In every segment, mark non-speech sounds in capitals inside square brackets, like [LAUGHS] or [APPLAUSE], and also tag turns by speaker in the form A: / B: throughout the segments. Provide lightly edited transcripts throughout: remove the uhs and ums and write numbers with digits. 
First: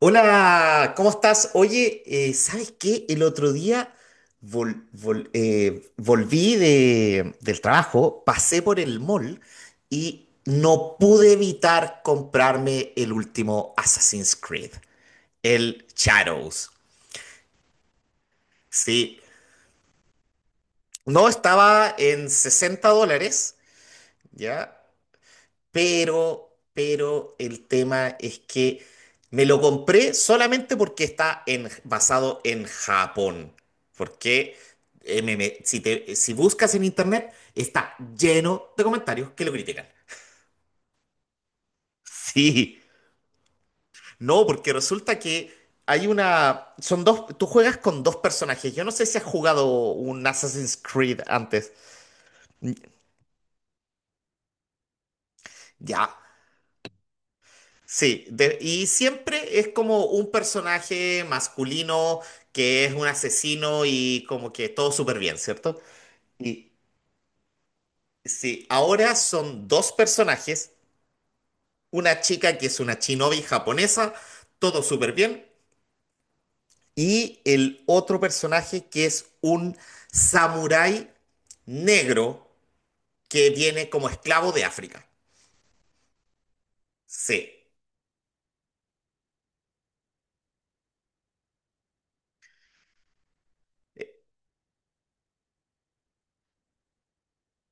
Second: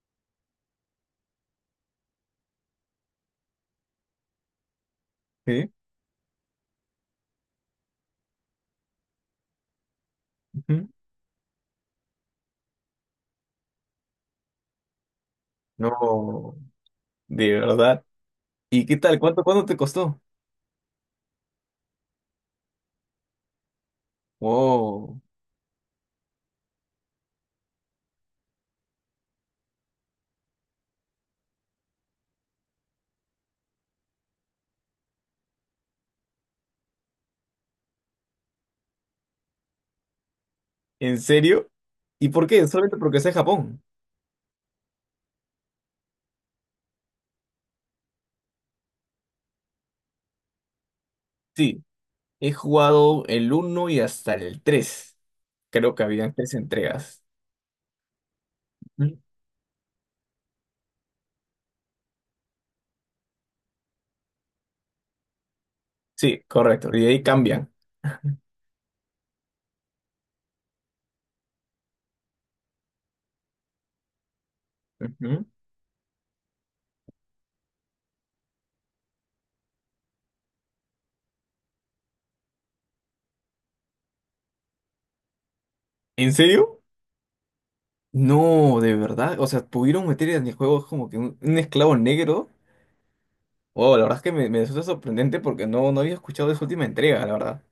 A: Hola, ¿cómo estás? Oye, ¿sabes qué? El otro día
B: Sí,
A: volví del trabajo, pasé por el mall y
B: ujú.
A: no pude evitar comprarme el último Assassin's Creed, el
B: No,
A: Shadows.
B: de verdad. ¿Y qué tal?
A: Sí,
B: ¿Cuánto te costó?
A: no estaba en $60, ¿ya?
B: Wow,
A: Pero el tema es que me lo compré solamente porque basado en Japón. Porque si buscas en internet está lleno de comentarios que lo critican. [LAUGHS]
B: ¿en serio? ¿Y por qué?
A: Sí,
B: Solamente porque sea Japón.
A: no, porque resulta que hay una... Son dos... Tú juegas con dos personajes. Yo no sé si has jugado un Assassin's Creed antes.
B: Sí, he
A: Mm.
B: jugado el uno y hasta el 3. Creo que
A: Ya.
B: habían tres entregas.
A: Sí, y
B: Ujú.
A: siempre es como un personaje masculino que es un asesino y como que todo súper bien, ¿cierto?
B: Sí,
A: Y
B: correcto. Y de ahí cambian.
A: sí, ahora son dos personajes, una chica que es una shinobi japonesa, todo súper bien,
B: Ujú.
A: y el otro personaje que es un samurái negro que viene como esclavo de África.
B: ¿En serio?
A: Sí.
B: No, de verdad. O sea, pudieron meter en el juego como que un esclavo negro. Wow, la verdad es que me resulta sorprendente porque no había escuchado de esa última entrega, la verdad.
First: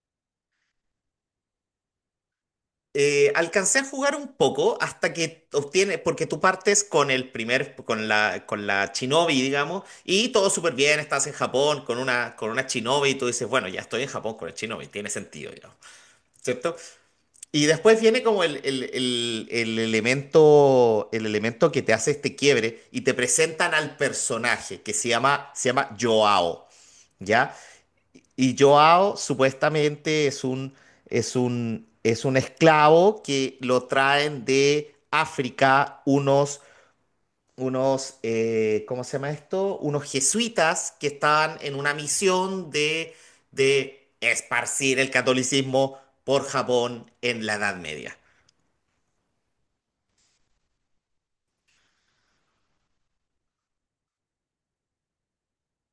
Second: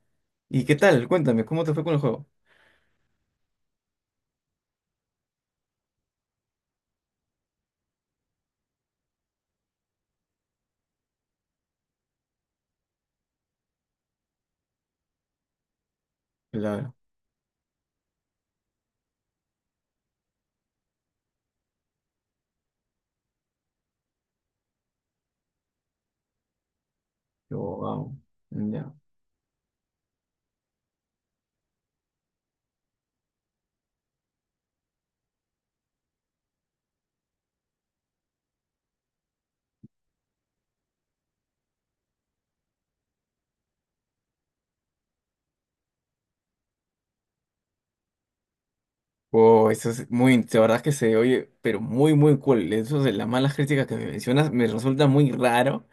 B: ¿Y qué tal? Cuéntame, ¿cómo te fue con el juego?
A: Alcancé a jugar un poco hasta que obtienes, porque tú partes con el primer, con la Shinobi, digamos, y todo súper bien, estás en Japón con una Shinobi y tú dices, bueno, ya estoy en Japón con el Shinobi, tiene sentido, digamos, ¿cierto?
B: Claro.
A: Y después viene como el elemento que te hace este quiebre y te presentan al personaje se llama Joao. ¿Ya?
B: Yo, wow.
A: Y
B: Ya.
A: Joao supuestamente es es un esclavo que lo traen de África unos ¿cómo se llama esto? Unos jesuitas que estaban en una misión de esparcir el catolicismo por Japón en la Edad Media.
B: Wow, eso es muy, de verdad que se oye, pero muy, muy cool. Eso de las malas críticas que me mencionas me resulta muy raro,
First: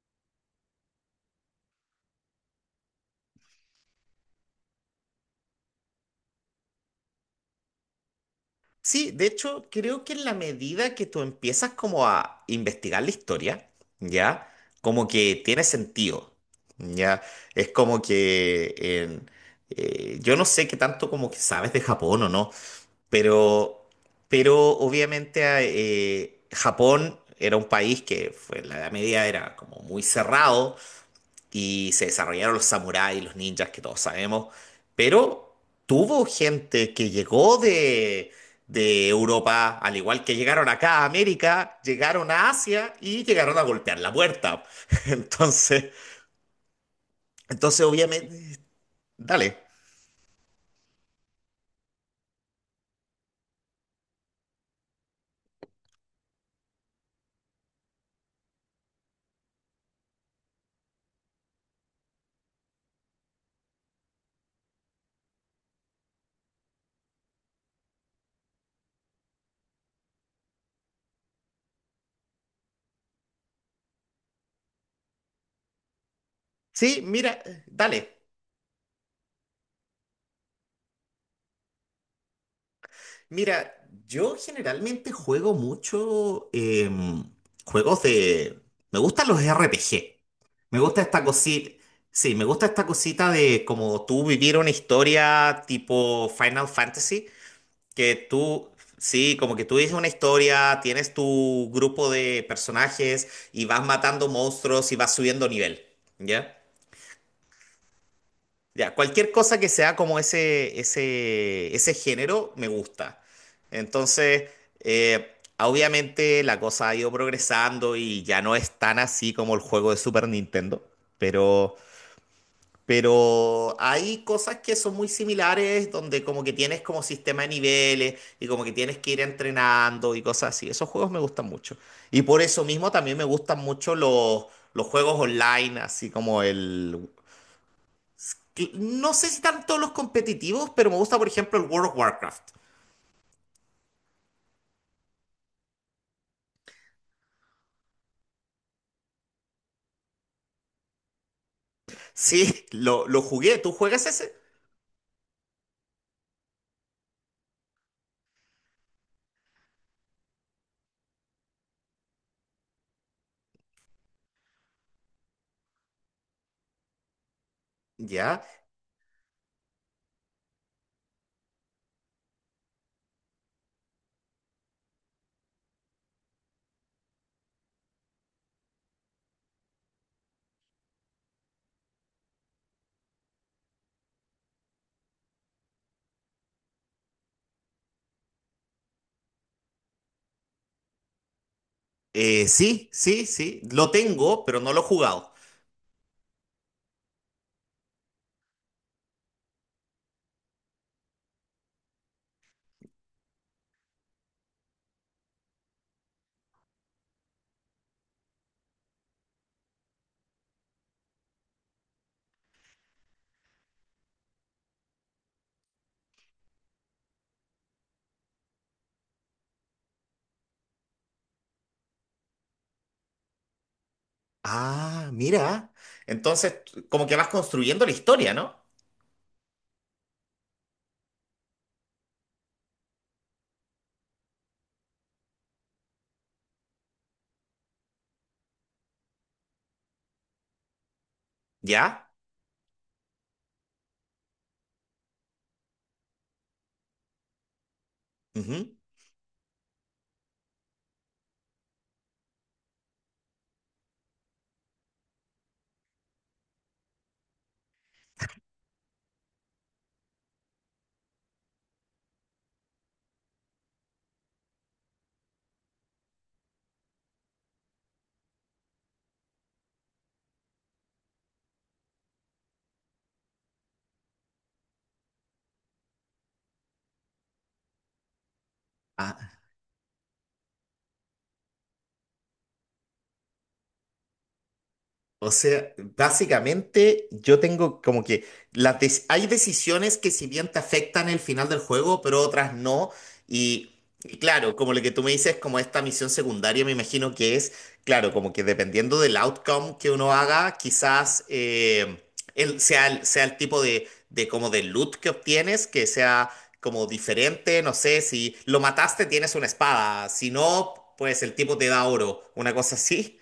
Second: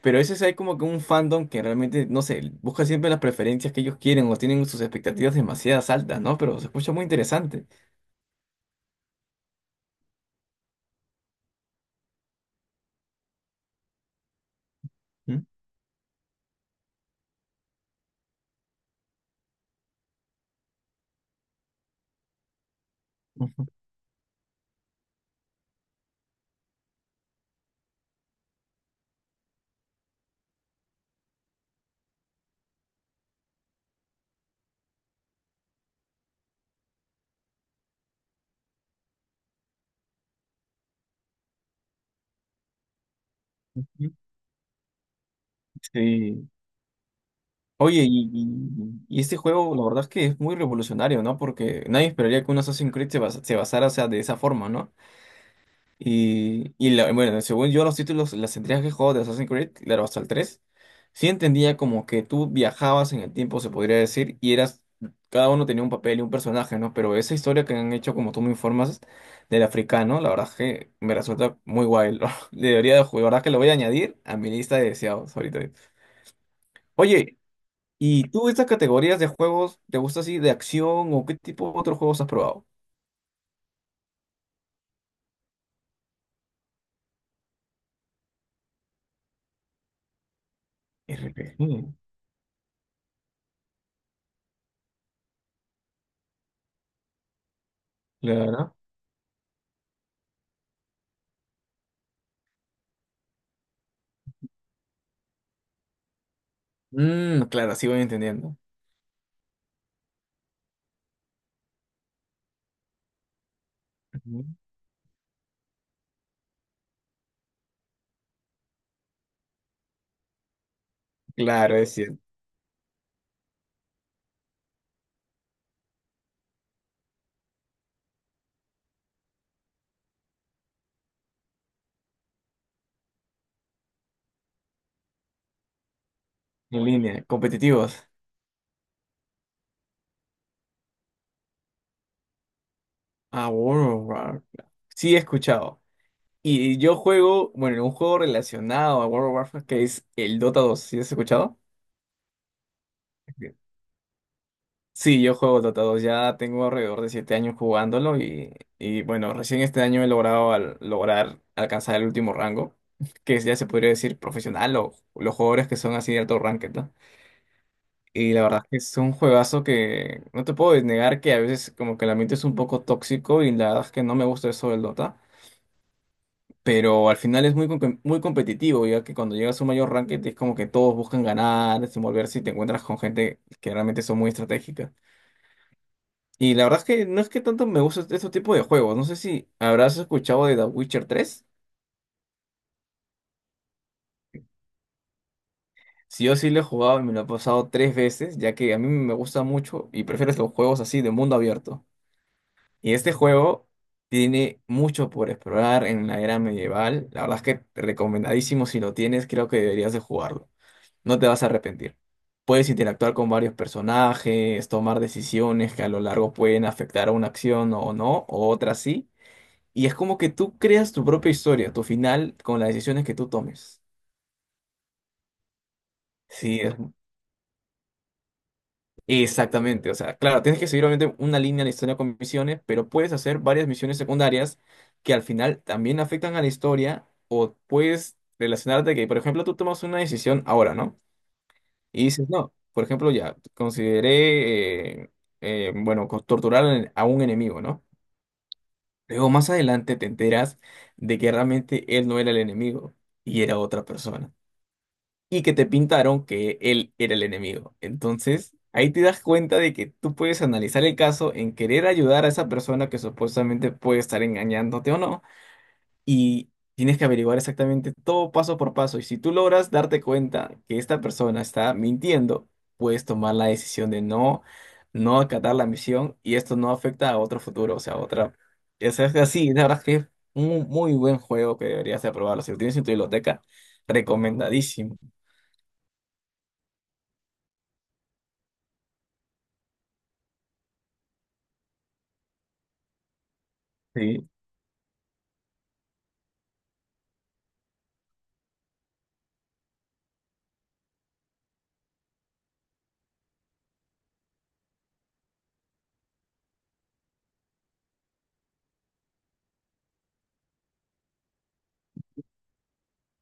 B: pero eso es hay como que un fandom que realmente, no sé, busca siempre las preferencias que ellos quieren o tienen sus expectativas demasiadas altas, ¿no? Pero se escucha muy interesante.
A: Sí, de hecho, creo que en la medida que tú empiezas como a investigar la historia, ¿ya? Como que
B: ¿Mm?
A: tiene sentido, ¿ya? Es como que en- yo no sé qué tanto como que sabes de Japón o no,
B: Ujú.
A: pero, pero obviamente Japón era un país que fue, en la Edad Media era como muy cerrado y se desarrollaron los samuráis, los ninjas que todos sabemos, pero tuvo gente que llegó de Europa, al igual que llegaron acá a América, llegaron a Asia y llegaron a golpear la puerta. [LAUGHS] Entonces,
B: Sí.
A: entonces
B: Oye, y,
A: obviamente,
B: y- y este
A: dale.
B: juego, la verdad es que es muy revolucionario, ¿no? Porque nadie esperaría que un Assassin's Creed se basara, o sea, de esa forma, ¿no? Y la, bueno, según yo, los títulos, las entregas que he jugado de Assassin's Creed, claro, hasta el 3 sí entendía como que tú viajabas en el tiempo, se podría decir, y eras, cada uno tenía un papel y un personaje, ¿no? Pero esa historia que han hecho, como tú me informas, del africano, la verdad es que me resulta muy guay. [LAUGHS] Debería de jugar, la verdad es que lo voy a añadir a mi lista de deseados ahorita.
A: Sí,
B: Oye,
A: mira, dale.
B: ¿y tú estas categorías de juegos te gusta así de acción o qué tipo de otros juegos has probado?
A: Mira, yo generalmente juego mucho juegos de... me gustan los RPG. Me gusta esta cosita...
B: RPG,
A: Sí, me gusta esta cosita de como tú vivir una historia tipo Final Fantasy, que tú...
B: claro.
A: sí, como que tú dices una historia, tienes tu grupo de personajes y vas matando monstruos y vas subiendo nivel, ¿ya?
B: Mm, claro, así voy entendiendo.
A: Ya, cualquier cosa que sea como ese género me gusta. Entonces, obviamente la cosa ha ido progresando y ya no es tan así como el juego de Super Nintendo, pero,
B: Claro, es cierto.
A: pero hay cosas que son muy similares donde como que tienes como sistema de niveles y como que tienes que ir entrenando y cosas así. Esos juegos me gustan mucho. Y por eso mismo también me gustan mucho los juegos online, así como
B: En
A: el
B: línea, competitivos.
A: cl- no sé si tanto los competitivos, pero me gusta, por ejemplo, el World of Warcraft.
B: Ah, World of Warcraft. Claro. Sí, he escuchado. Y yo juego, bueno, un juego relacionado a World of Warcraft que es el Dota 2. ¿Sí has escuchado?
A: Sí, lo
B: Sí,
A: jugué. ¿Tú juegas ese?
B: sí, yo juego Dota 2. Ya tengo alrededor de 7 años jugándolo y bueno, recién este año he logrado lograr alcanzar el último rango, que ya se podría decir profesional o los jugadores que son así de alto ranked. Y
A: Ya.
B: la verdad es que es un juegazo que no te puedo negar que a veces como que el ambiente es un poco tóxico y la verdad es que no me gusta eso del Dota. Pero al final es muy, muy competitivo, ya que cuando llegas a un mayor ranking es como que todos buscan ganar, desenvolverse y te encuentras con gente que realmente son muy estratégicas. Y la verdad es que no es que tanto me gusta este tipo de juegos. No sé si habrás escuchado de The Witcher 3.
A: Sí, sí, sí. Lo tengo, pero no lo he jugado.
B: Si yo sí lo he jugado y me lo he pasado tres veces, ya que a mí me gusta mucho y prefiero los juegos así de mundo abierto. Y este juego tiene mucho por explorar en la era medieval. La verdad es que recomendadísimo si lo tienes, creo que deberías de jugarlo. No te vas a arrepentir. Puedes interactuar con varios personajes, tomar decisiones que a lo largo pueden afectar a una acción o no, o otras sí. Y es como que tú creas tu propia historia, tu final, con las decisiones que tú tomes.
A: Ah, mira.
B: Sí,
A: Entonces,
B: es.
A: como que vas construyendo la historia, ¿no?
B: Exactamente, o sea, claro, tienes que seguir obviamente una línea en la historia con misiones, pero puedes hacer varias misiones secundarias que al final también afectan a la historia o puedes relacionarte que, por ejemplo, tú tomas una decisión ahora, ¿no? Y
A: Ya.
B: dices, no, por ejemplo, ya, consideré, bueno, torturar a un enemigo, ¿no?
A: Ujú.
B: Luego más adelante te enteras de que realmente él no era el enemigo y era otra persona y que te pintaron que él era el enemigo. Entonces, ahí te das cuenta de que tú puedes analizar el caso en querer ayudar a esa persona que supuestamente puede estar engañándote o no, y tienes que averiguar exactamente todo paso por paso. Y si tú logras darte cuenta que esta persona está mintiendo, puedes tomar la decisión de no acatar la misión y esto no afecta a otro futuro, o sea, a otra. Es
A: Ah,
B: así, la verdad es que es un muy buen juego que deberías de probarlo. Si lo tienes en tu biblioteca, recomendadísimo.
A: o sea, básicamente yo tengo como que hay decisiones que si bien te afectan el final del juego, pero otras no. Y, y
B: Sí.
A: claro, como lo que tú me dices, como esta misión secundaria, me imagino que es, claro, como que dependiendo del outcome que uno haga, quizás sea el tipo de como de loot que obtienes, que sea como diferente, no sé, si lo mataste tienes una espada, si no, pues el tipo te da oro, una cosa así.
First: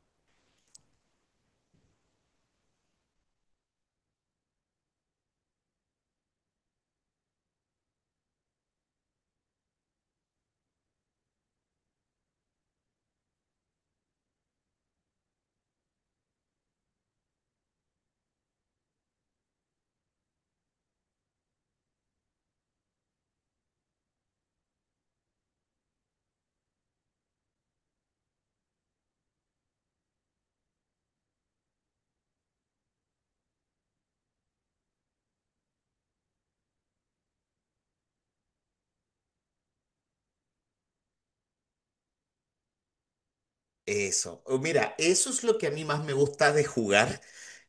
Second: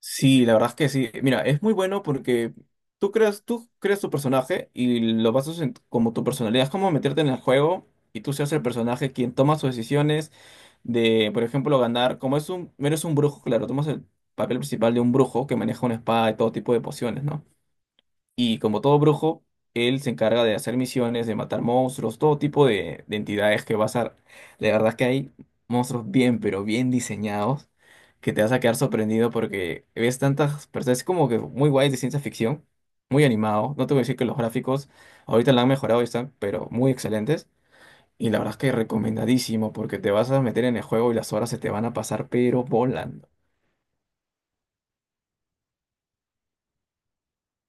B: Sí, la verdad es que sí. Mira, es muy bueno porque tú creas tu personaje y lo basas como tu personalidad. Es como meterte en el juego y tú seas el personaje quien toma sus decisiones de, por ejemplo, ganar. Como es un, eres un brujo, claro, tomas el papel principal de un brujo que maneja una espada y todo tipo de pociones, ¿no? Y como todo brujo, él se encarga de hacer misiones, de matar monstruos, todo tipo de entidades que vas a... La verdad es que hay monstruos bien, pero bien diseñados, que te vas a quedar sorprendido porque ves tantas personas, es como que muy guay de ciencia ficción, muy animado. No te voy a decir que los gráficos ahorita la han mejorado y están, pero muy excelentes. Y la verdad es que recomendadísimo porque te vas a meter en el juego y las horas se te van a pasar, pero volando.
A: Eso. O mira, eso es lo que a mí más me gusta de jugar,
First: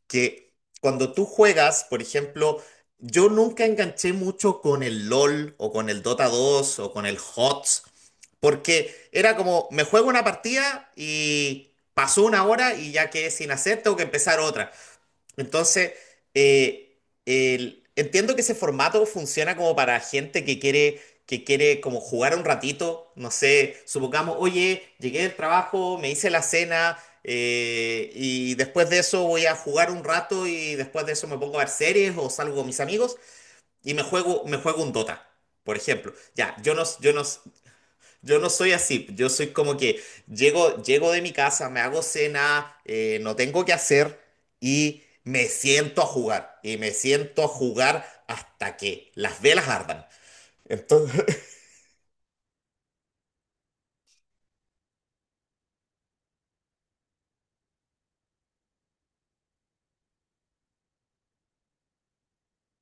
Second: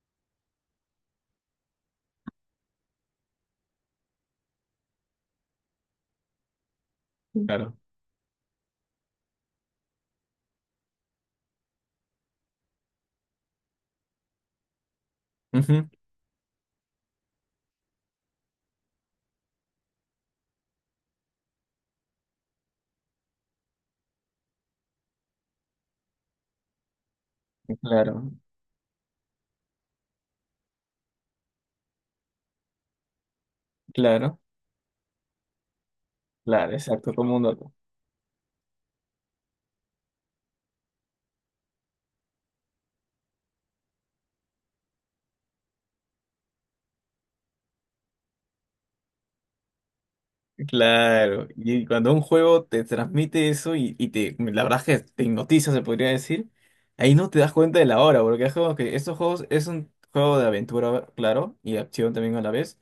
A: que cuando tú juegas, por ejemplo, yo nunca enganché mucho con el LOL o con el Dota 2 o con el
B: Mm. Claro.
A: HOTS, porque era como, me juego una partida y pasó una hora y ya quedé sin hacer, tengo que empezar otra.
B: Ujú,
A: Entonces, eh, entiendo que ese formato funciona como para gente que quiere como jugar un ratito, no sé, supongamos, oye, llegué del trabajo, me hice la cena,
B: claro,
A: y después de eso voy a jugar un rato y después de eso me pongo a ver series o salgo con mis amigos y
B: claro,
A: me juego un Dota, por ejemplo. Ya,
B: claro, exacto, como un dato.
A: yo no soy así, yo soy como que llego de mi casa, me hago cena, no tengo que hacer y me siento a jugar. Y me siento a jugar hasta que las velas ardan. Entonces,
B: Claro, y cuando un juego te transmite eso y te, la verdad es que te hipnotiza, se podría decir, ahí no te das cuenta de la hora, porque es como que estos juegos es un juego de aventura, claro, y de acción también a la vez.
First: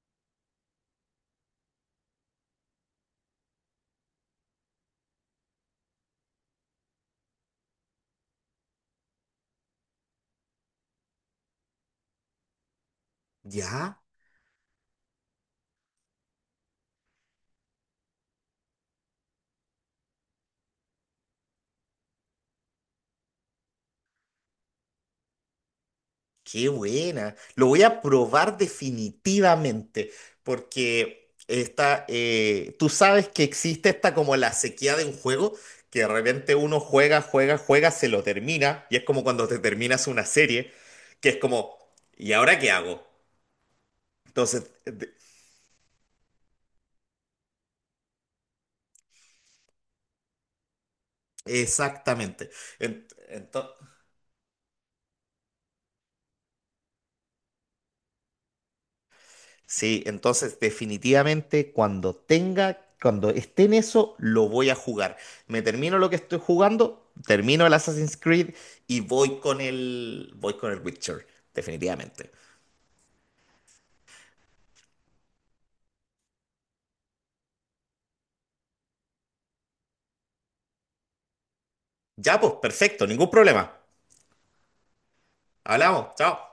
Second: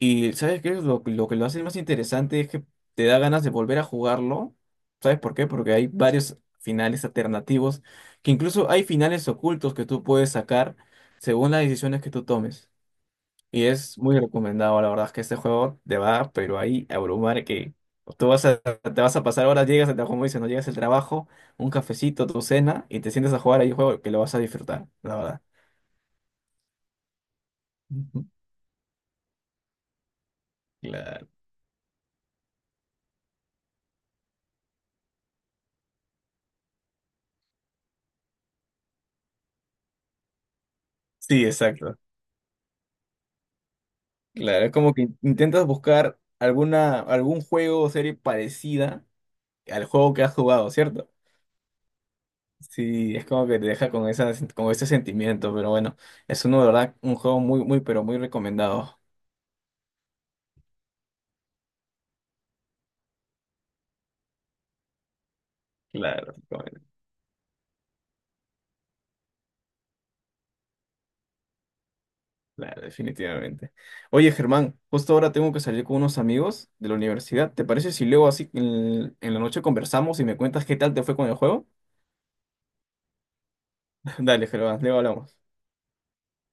B: Y ¿sabes qué? Lo que lo hace más interesante es que te da ganas de volver a jugarlo. ¿Sabes por qué? Porque hay varios finales alternativos, que incluso hay finales ocultos que tú puedes sacar según las decisiones que tú tomes.
A: [LAUGHS]
B: Y es
A: ¿ya?
B: muy recomendado, la verdad es que este juego te va, pero ahí a abrumar que tú vas a, te vas a pasar horas, llegas al trabajo, como dices, no llegas al trabajo, un cafecito, tu cena, y te sientes a jugar ahí un juego que lo vas a disfrutar, la verdad.
A: Qué buena. Lo voy a
B: Ujú.
A: probar definitivamente,
B: Claro.
A: porque esta, tú sabes que existe esta como la sequía de un juego, que de repente uno juega, se lo termina, y es como cuando te terminas una serie, que es
B: Sí,
A: como,
B: exacto.
A: ¿y ahora qué hago? Entonces,
B: Claro, es como que intentas buscar alguna, algún juego o serie parecida al juego que has jugado, ¿cierto?
A: exactamente.
B: Sí, es como que te deja con esa, con ese sentimiento, pero bueno, es uno de verdad un juego muy, muy, pero muy recomendado.
A: Sí, entonces definitivamente cuando tenga, cuando esté en eso, lo voy a jugar. Me termino lo que
B: Claro.
A: estoy jugando, termino el Assassin's Creed y voy con voy con el Witcher, definitivamente.
B: Claro, definitivamente. Oye, Germán, justo ahora tengo que salir con unos amigos de la universidad. ¿Te parece si luego así en la noche conversamos y me cuentas qué tal te fue con el juego?
A: Ya, pues, perfecto, ningún problema.
B: [LAUGHS] Dale, Germán, luego hablamos.
A: Hablamos, chao.